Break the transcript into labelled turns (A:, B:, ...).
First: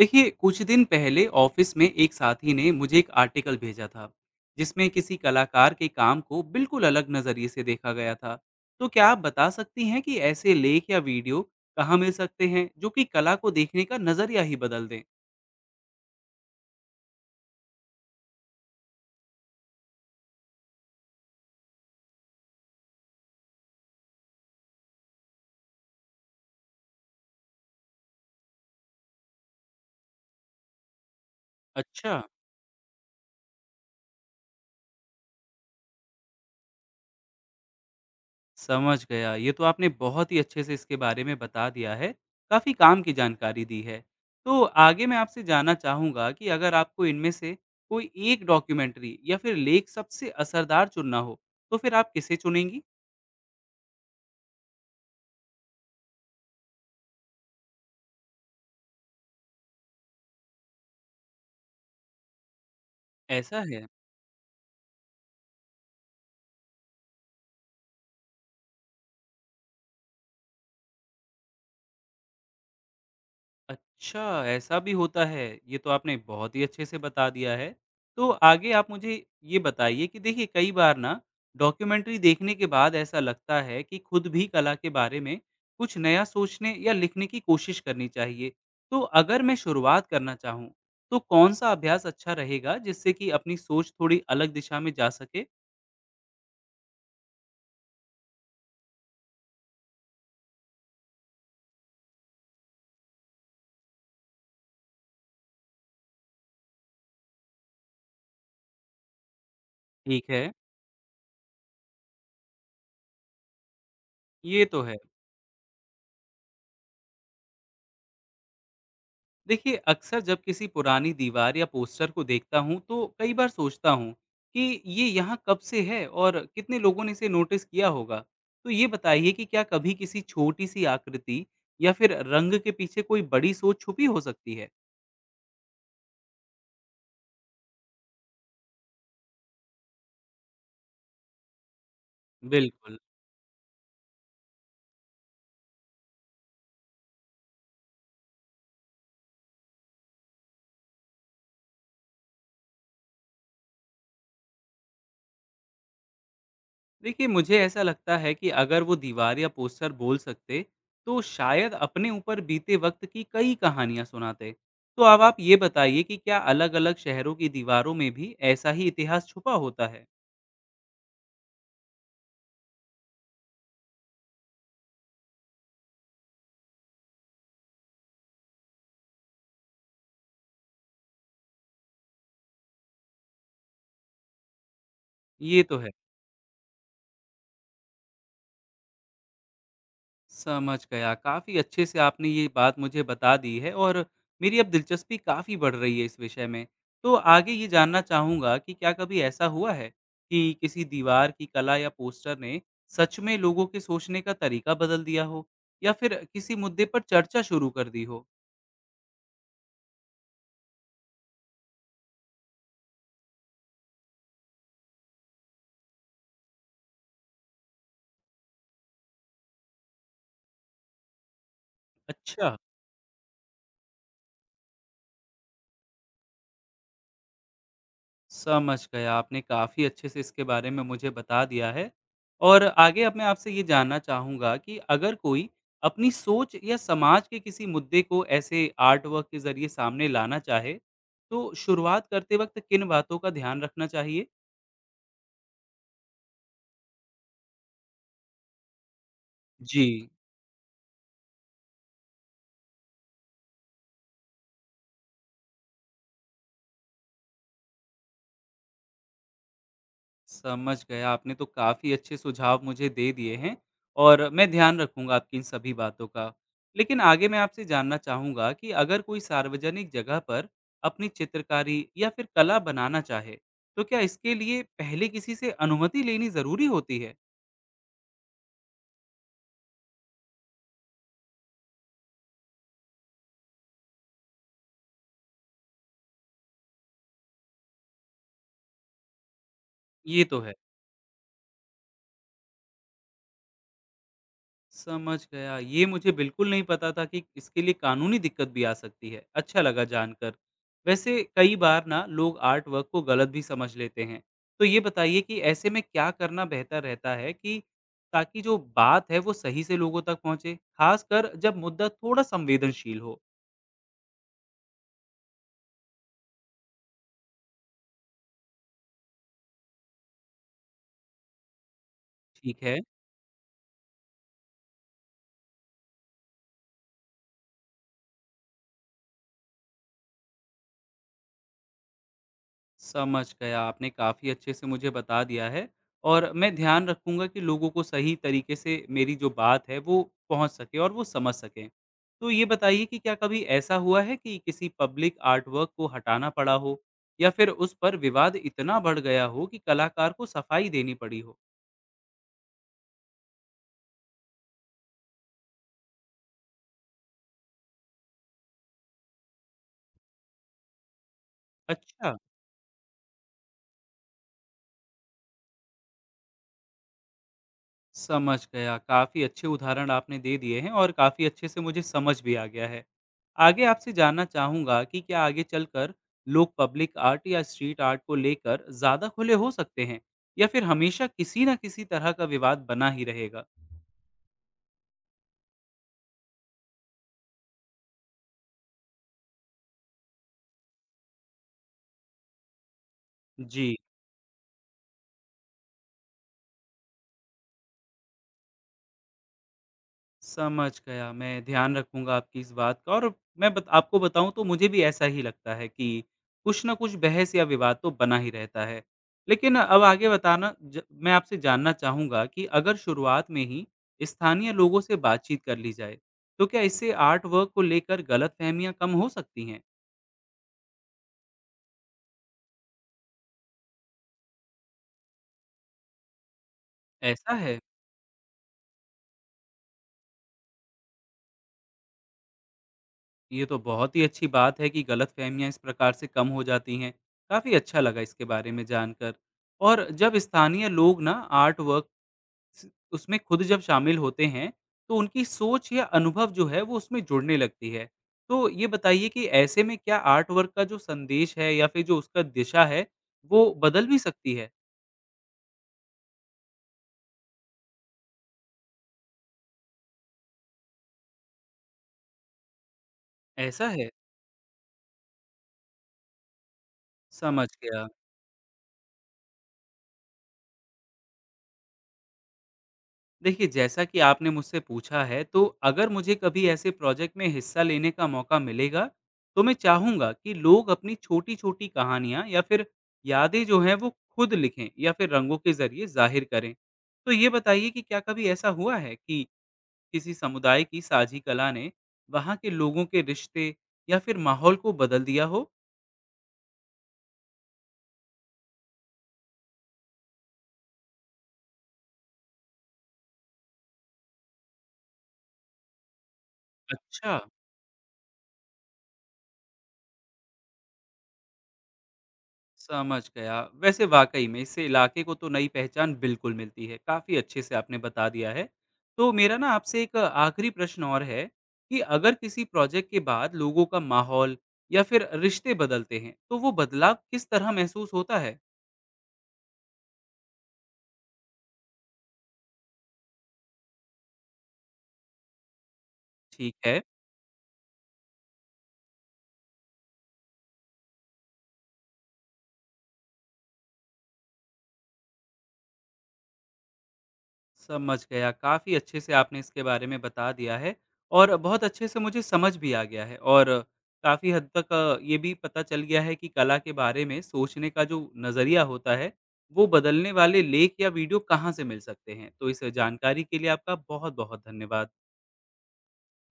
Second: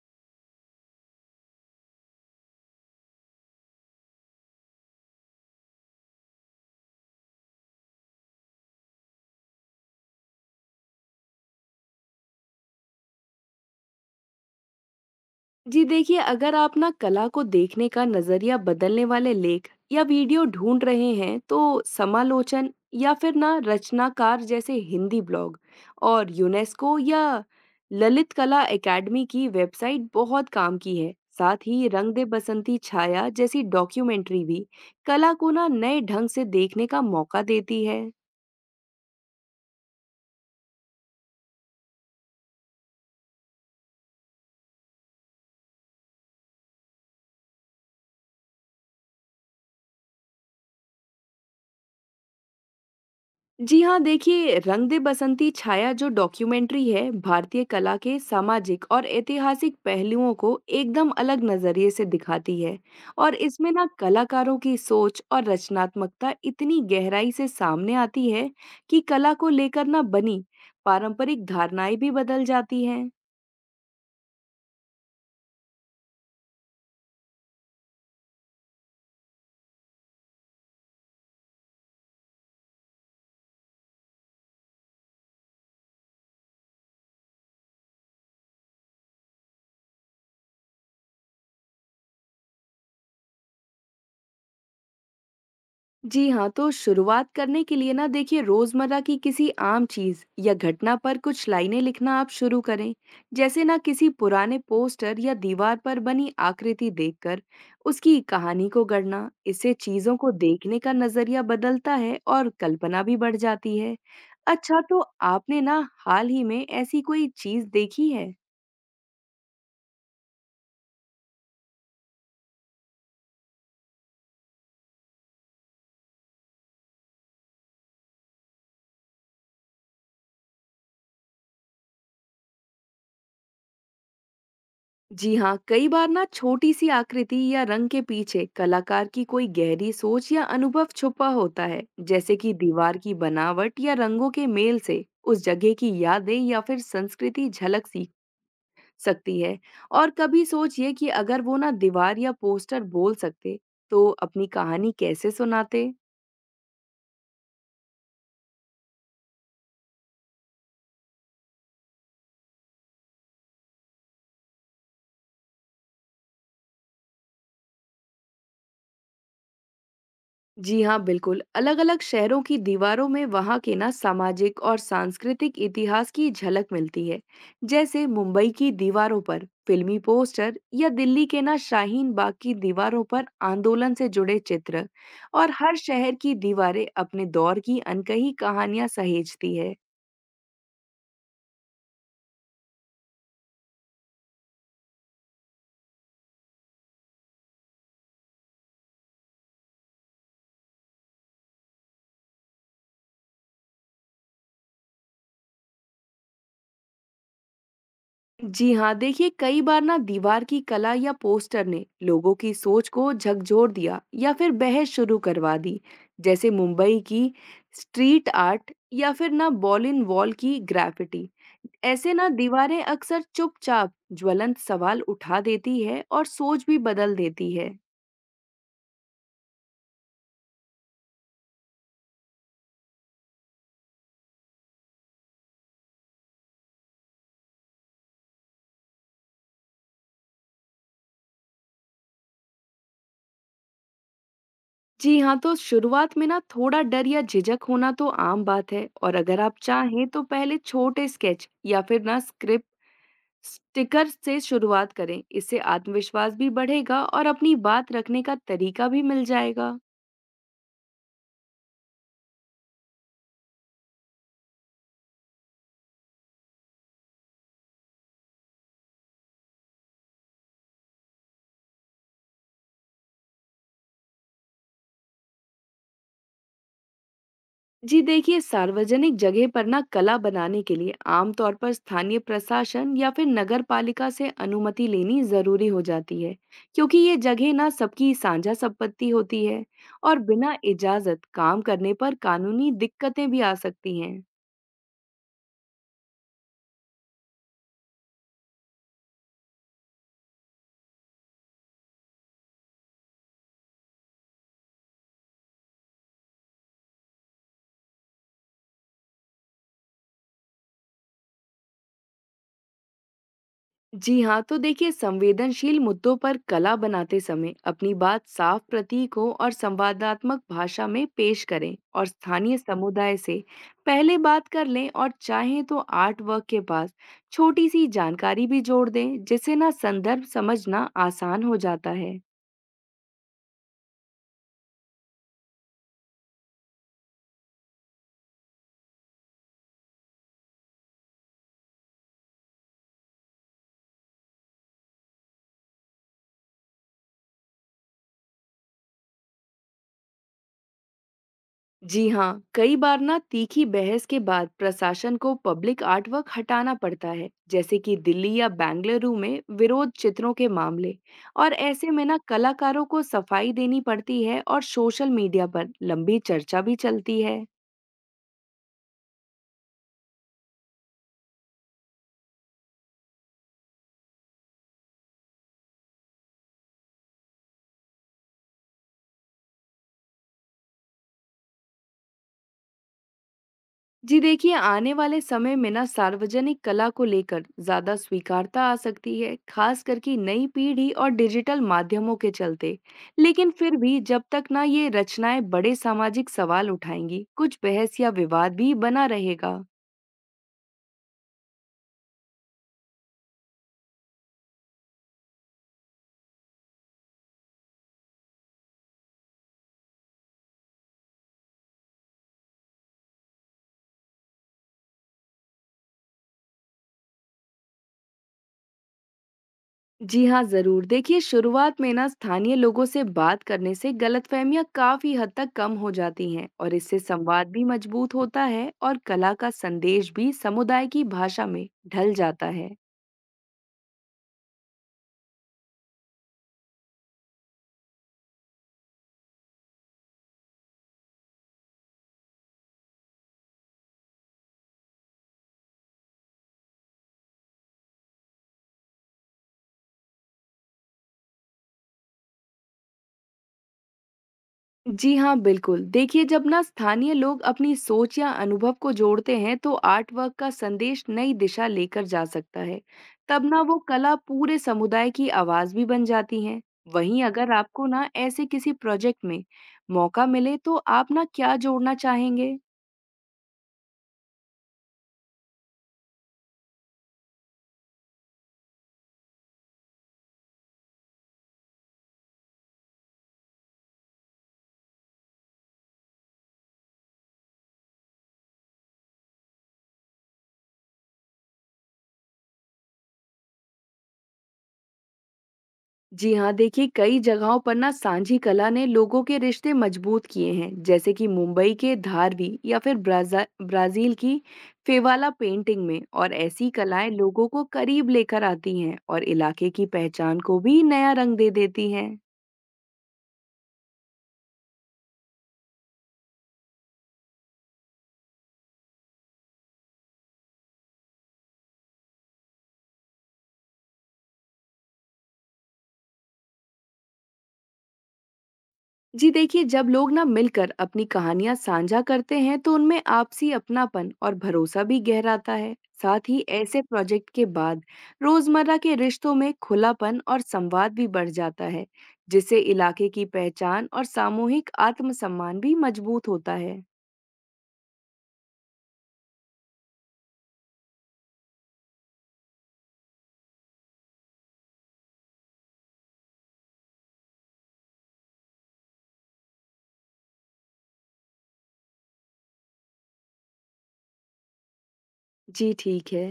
A: देखिए, कुछ दिन पहले ऑफिस में एक साथी ने मुझे एक आर्टिकल भेजा था जिसमें किसी कलाकार के काम को बिल्कुल अलग नजरिए से देखा गया था। तो क्या आप बता सकती हैं कि ऐसे लेख या वीडियो कहाँ मिल सकते हैं जो कि कला को देखने का नजरिया ही बदल दें?
B: जी देखिए, अगर आप ना कला को देखने का नज़रिया बदलने वाले लेख या वीडियो ढूंढ रहे हैं, तो समालोचन या फिर ना रचनाकार जैसे हिंदी ब्लॉग और यूनेस्को या ललित कला एकेडमी की वेबसाइट बहुत काम की है। साथ ही
A: अच्छा।
B: रंग दे बसंती छाया जैसी डॉक्यूमेंट्री भी कला को ना नए ढंग से देखने का मौका देती है।
A: समझ गया। ये तो आपने बहुत ही अच्छे से इसके बारे में बता दिया है। काफ़ी काम की जानकारी दी है। तो आगे मैं आपसे जानना चाहूँगा कि अगर आपको इनमें से कोई एक डॉक्यूमेंट्री या फिर लेख सबसे असरदार चुनना हो, तो फिर आप किसे चुनेंगी?
B: जी हाँ, देखिए रंग दे बसंती छाया जो डॉक्यूमेंट्री है, भारतीय कला के सामाजिक और ऐतिहासिक पहलुओं को एकदम अलग नजरिए से दिखाती है और
A: ऐसा
B: इसमें
A: है?
B: ना कलाकारों की सोच और रचनात्मकता इतनी गहराई से सामने आती है कि कला को लेकर ना बनी पारंपरिक धारणाएं भी बदल जाती हैं।
A: अच्छा, ऐसा भी होता है। ये तो आपने बहुत ही अच्छे से बता दिया है। तो आगे आप मुझे ये बताइए कि देखिए, कई बार ना डॉक्यूमेंट्री देखने के बाद ऐसा लगता है कि खुद भी कला के बारे में कुछ नया सोचने या लिखने की कोशिश करनी चाहिए। तो अगर मैं शुरुआत करना चाहूँ, तो कौन-सा अभ्यास अच्छा रहेगा जिससे कि अपनी सोच थोड़ी अलग दिशा में जा सके?
B: जी हाँ, तो शुरुआत करने के लिए ना देखिए रोजमर्रा की किसी आम चीज या घटना पर कुछ लाइनें लिखना आप शुरू करें। जैसे ना किसी पुराने पोस्टर या दीवार पर बनी आकृति देखकर उसकी कहानी को गढ़ना। इससे चीजों
A: ठीक
B: को
A: है।
B: देखने का नजरिया बदलता है और कल्पना भी बढ़ जाती है।
A: ये
B: अच्छा,
A: तो है।
B: तो आपने ना हाल ही में ऐसी कोई चीज देखी है?
A: देखिए, अक्सर जब किसी पुरानी दीवार या पोस्टर को देखता हूँ तो कई बार सोचता हूँ कि ये यहाँ कब से है और कितने लोगों ने इसे नोटिस किया होगा। तो ये बताइए कि क्या कभी किसी छोटी सी आकृति या फिर रंग के पीछे कोई बड़ी सोच छुपी हो सकती है?
B: जी हाँ, कई बार ना छोटी सी आकृति या रंग के पीछे कलाकार की कोई गहरी सोच या अनुभव छुपा होता है। जैसे कि
A: बिल्कुल।
B: दीवार की बनावट या रंगों के मेल से उस जगह की यादें या फिर संस्कृति झलक सी सकती है। और कभी सोचिए कि अगर वो ना दीवार या पोस्टर बोल सकते तो अपनी कहानी कैसे सुनाते।
A: देखिए, मुझे ऐसा लगता है कि अगर वो दीवार या पोस्टर बोल सकते तो शायद अपने ऊपर बीते वक्त की कई कहानियां सुनाते। तो अब आप ये बताइए कि क्या अलग-अलग शहरों की दीवारों में भी ऐसा ही इतिहास छुपा होता है?
B: जी हाँ, बिल्कुल। अलग-अलग शहरों की दीवारों में वहाँ के ना सामाजिक और सांस्कृतिक इतिहास की झलक मिलती है। जैसे मुंबई की दीवारों पर फिल्मी पोस्टर या दिल्ली के ना शाहीन बाग की दीवारों पर आंदोलन से जुड़े चित्र। और
A: ये
B: हर
A: तो है।
B: शहर की दीवारें अपने दौर की अनकही कहानियां सहेजती है।
A: समझ गया, काफ़ी अच्छे से आपने ये बात मुझे बता दी है और मेरी अब दिलचस्पी काफ़ी बढ़ रही है इस विषय में। तो आगे ये जानना चाहूँगा कि क्या कभी ऐसा हुआ है कि किसी दीवार की कला या पोस्टर ने सच में लोगों के सोचने का तरीका बदल दिया हो, या फिर किसी मुद्दे पर चर्चा शुरू कर दी हो?
B: जी हाँ, देखिए कई बार ना दीवार की कला या पोस्टर ने लोगों की सोच को झकझोर दिया या फिर बहस शुरू करवा दी। जैसे मुंबई की स्ट्रीट आर्ट या फिर ना बॉल इन वॉल की ग्राफिटी। ऐसे ना
A: अच्छा।
B: दीवारें अक्सर चुपचाप ज्वलंत सवाल उठा देती है और सोच भी बदल देती है।
A: समझ गया। आपने काफ़ी अच्छे से इसके बारे में मुझे बता दिया है। और आगे अब मैं आपसे ये जानना चाहूँगा कि अगर कोई अपनी सोच या समाज के किसी मुद्दे को ऐसे आर्ट वर्क के ज़रिए सामने लाना चाहे, तो शुरुआत करते वक़्त किन बातों का ध्यान रखना चाहिए?
B: जी हाँ, तो शुरुआत में ना थोड़ा डर या झिझक होना तो आम बात है। और अगर आप
A: जी।
B: चाहें तो पहले छोटे स्केच या फिर ना स्क्रिप्ट स्टिकर से शुरुआत करें। इससे आत्मविश्वास भी बढ़ेगा और अपनी बात रखने का तरीका भी मिल जाएगा।
A: समझ गया। आपने तो काफ़ी अच्छे सुझाव मुझे दे दिए हैं और मैं ध्यान रखूँगा आपकी इन सभी बातों का। लेकिन आगे मैं आपसे जानना चाहूँगा कि अगर कोई सार्वजनिक जगह पर अपनी चित्रकारी या फिर कला बनाना चाहे, तो क्या इसके लिए पहले किसी से अनुमति लेनी ज़रूरी होती है?
B: जी देखिए, सार्वजनिक जगह पर ना कला बनाने के लिए आमतौर पर स्थानीय प्रशासन या फिर नगर पालिका से अनुमति लेनी जरूरी हो जाती है, क्योंकि ये जगह ना सबकी साझा संपत्ति होती है और
A: ये तो है।
B: बिना इजाजत काम करने पर कानूनी दिक्कतें भी आ सकती हैं।
A: समझ गया। ये मुझे बिल्कुल नहीं पता था कि इसके लिए कानूनी दिक्कत भी आ सकती है। अच्छा लगा जानकर। वैसे कई बार ना लोग आर्ट वर्क को गलत भी समझ लेते हैं। तो ये बताइए कि ऐसे में क्या करना बेहतर रहता है कि ताकि जो बात है वो सही से लोगों तक पहुँचे, खासकर जब मुद्दा थोड़ा संवेदनशील हो?
B: जी हाँ, तो देखिए संवेदनशील मुद्दों पर कला बनाते समय अपनी बात साफ प्रतीकों और संवादात्मक भाषा में पेश करें और स्थानीय
A: ठीक है।
B: समुदाय से पहले बात कर लें। और चाहें तो आर्ट वर्क के पास छोटी सी जानकारी भी जोड़ दें, जिससे ना संदर्भ समझना आसान हो जाता है।
A: समझ गया। आपने काफ़ी अच्छे से मुझे बता दिया है और मैं ध्यान रखूँगा कि लोगों को सही तरीके से मेरी जो बात है वो पहुँच सके और वो समझ सकें। तो ये बताइए कि क्या कभी ऐसा हुआ है कि किसी पब्लिक आर्ट वर्क को हटाना पड़ा हो, या फिर उस पर विवाद इतना बढ़ गया हो कि कलाकार को सफाई देनी पड़ी हो?
B: जी हाँ, कई बार ना तीखी बहस के बाद प्रशासन को पब्लिक आर्ट वर्क हटाना पड़ता है, जैसे कि दिल्ली या बेंगलुरु में विरोध चित्रों के मामले। और ऐसे में
A: अच्छा।
B: ना कलाकारों को सफाई देनी पड़ती है और सोशल मीडिया पर लंबी चर्चा भी चलती है।
A: समझ गया। काफ़ी अच्छे उदाहरण आपने दे दिए हैं और काफ़ी अच्छे से मुझे समझ भी आ गया है। आगे आपसे जानना चाहूँगा कि क्या आगे चलकर लोग पब्लिक आर्ट या स्ट्रीट आर्ट को लेकर ज़्यादा खुले हो सकते हैं? या फिर हमेशा किसी न किसी तरह का विवाद बना ही रहेगा?
B: जी देखिए, आने वाले समय में ना सार्वजनिक कला को लेकर ज्यादा स्वीकारता आ सकती है, खास करके नई पीढ़ी और डिजिटल माध्यमों के चलते। लेकिन
A: जी।
B: फिर भी जब तक ना ये रचनाएं बड़े सामाजिक सवाल उठाएंगी, कुछ बहस या विवाद भी बना रहेगा।
A: समझ गया, मैं ध्यान रखूँगा आपकी इस बात का। और मैं बत आपको बताऊँ तो मुझे भी ऐसा ही लगता है कि कुछ ना कुछ बहस या विवाद तो बना ही रहता है। लेकिन अब आगे बताना ज मैं आपसे जानना चाहूँगा कि अगर शुरुआत में ही स्थानीय लोगों से बातचीत कर ली जाए, तो क्या इससे आर्ट वर्क को लेकर गलतफ़हमियाँ कम हो सकती हैं?
B: जी हाँ जरूर, देखिए शुरुआत में ना स्थानीय लोगों से बात करने से गलतफहमियां काफी हद तक कम हो जाती हैं और इससे
A: ऐसा
B: संवाद
A: है?
B: भी मजबूत होता है और कला का संदेश भी समुदाय की भाषा में ढल जाता है।
A: ये तो बहुत ही अच्छी बात है कि गलतफ़हमियाँ इस प्रकार से कम हो जाती हैं। काफ़ी अच्छा लगा इसके बारे में जानकर। और जब स्थानीय लोग ना आर्ट वर्क स उसमें खुद जब शामिल होते हैं, तो उनकी सोच या अनुभव जो है वो उसमें जुड़ने लगती है। तो ये बताइए कि ऐसे में क्या आर्ट वर्क का जो संदेश है या फिर जो उसका दिशा है, वो बदल भी सकती है?
B: जी हाँ, बिल्कुल। देखिए जब ना स्थानीय लोग अपनी सोच या अनुभव को जोड़ते हैं तो आर्ट वर्क का संदेश नई दिशा लेकर जा सकता है। तब ना
A: ऐसा
B: वो
A: है,
B: कला पूरे समुदाय की आवाज भी बन जाती है। वहीं
A: समझ
B: अगर
A: गया।
B: आपको ना ऐसे किसी प्रोजेक्ट में मौका मिले तो आप ना क्या जोड़ना चाहेंगे?
A: देखिए, जैसा कि आपने मुझसे पूछा है, तो अगर मुझे कभी ऐसे प्रोजेक्ट में हिस्सा लेने का मौका मिलेगा, तो मैं चाहूँगा कि लोग अपनी छोटी-छोटी कहानियाँ या फिर यादें जो हैं, वो खुद लिखें या फिर रंगों के ज़रिए ज़ाहिर करें। तो ये बताइए कि क्या कभी ऐसा हुआ है कि किसी समुदाय की साझी कला ने वहाँ के लोगों के रिश्ते या फिर माहौल को बदल दिया हो?
B: जी हाँ, देखिए कई जगहों पर ना सांझी कला ने लोगों के रिश्ते मजबूत किए हैं, जैसे कि मुंबई के धारवी या फिर ब्राजा ब्राजील की फेवाला पेंटिंग में। और ऐसी कलाएं
A: अच्छा।
B: लोगों को करीब लेकर आती हैं और इलाके की पहचान को भी नया रंग दे देती हैं।
A: समझ गया। वैसे वाक़ई में इससे इलाके को तो नई पहचान बिल्कुल मिलती है। काफ़ी अच्छे से आपने बता दिया है। तो मेरा ना आपसे एक आखिरी प्रश्न और है कि अगर किसी प्रोजेक्ट के बाद लोगों का माहौल या फिर रिश्ते बदलते हैं, तो वो बदलाव किस तरह महसूस होता है?
B: जी देखिए, जब लोग ना मिलकर अपनी कहानियां साझा करते हैं तो उनमें आपसी अपनापन और भरोसा भी गहराता है। साथ ही
A: ठीक है।
B: ऐसे प्रोजेक्ट के बाद रोजमर्रा के रिश्तों में खुलापन और संवाद भी बढ़ जाता है, जिससे इलाके की पहचान और सामूहिक आत्मसम्मान भी मजबूत होता है।
A: समझ गया। काफ़ी अच्छे से आपने इसके बारे में बता दिया है और बहुत अच्छे से मुझे समझ भी आ गया है। और काफ़ी हद तक ये भी पता चल गया है कि कला के बारे में सोचने का जो नज़रिया होता है, वो बदलने वाले लेख या वीडियो कहाँ से मिल सकते हैं। तो इस जानकारी के लिए आपका बहुत-बहुत धन्यवाद।
B: जी ठीक है।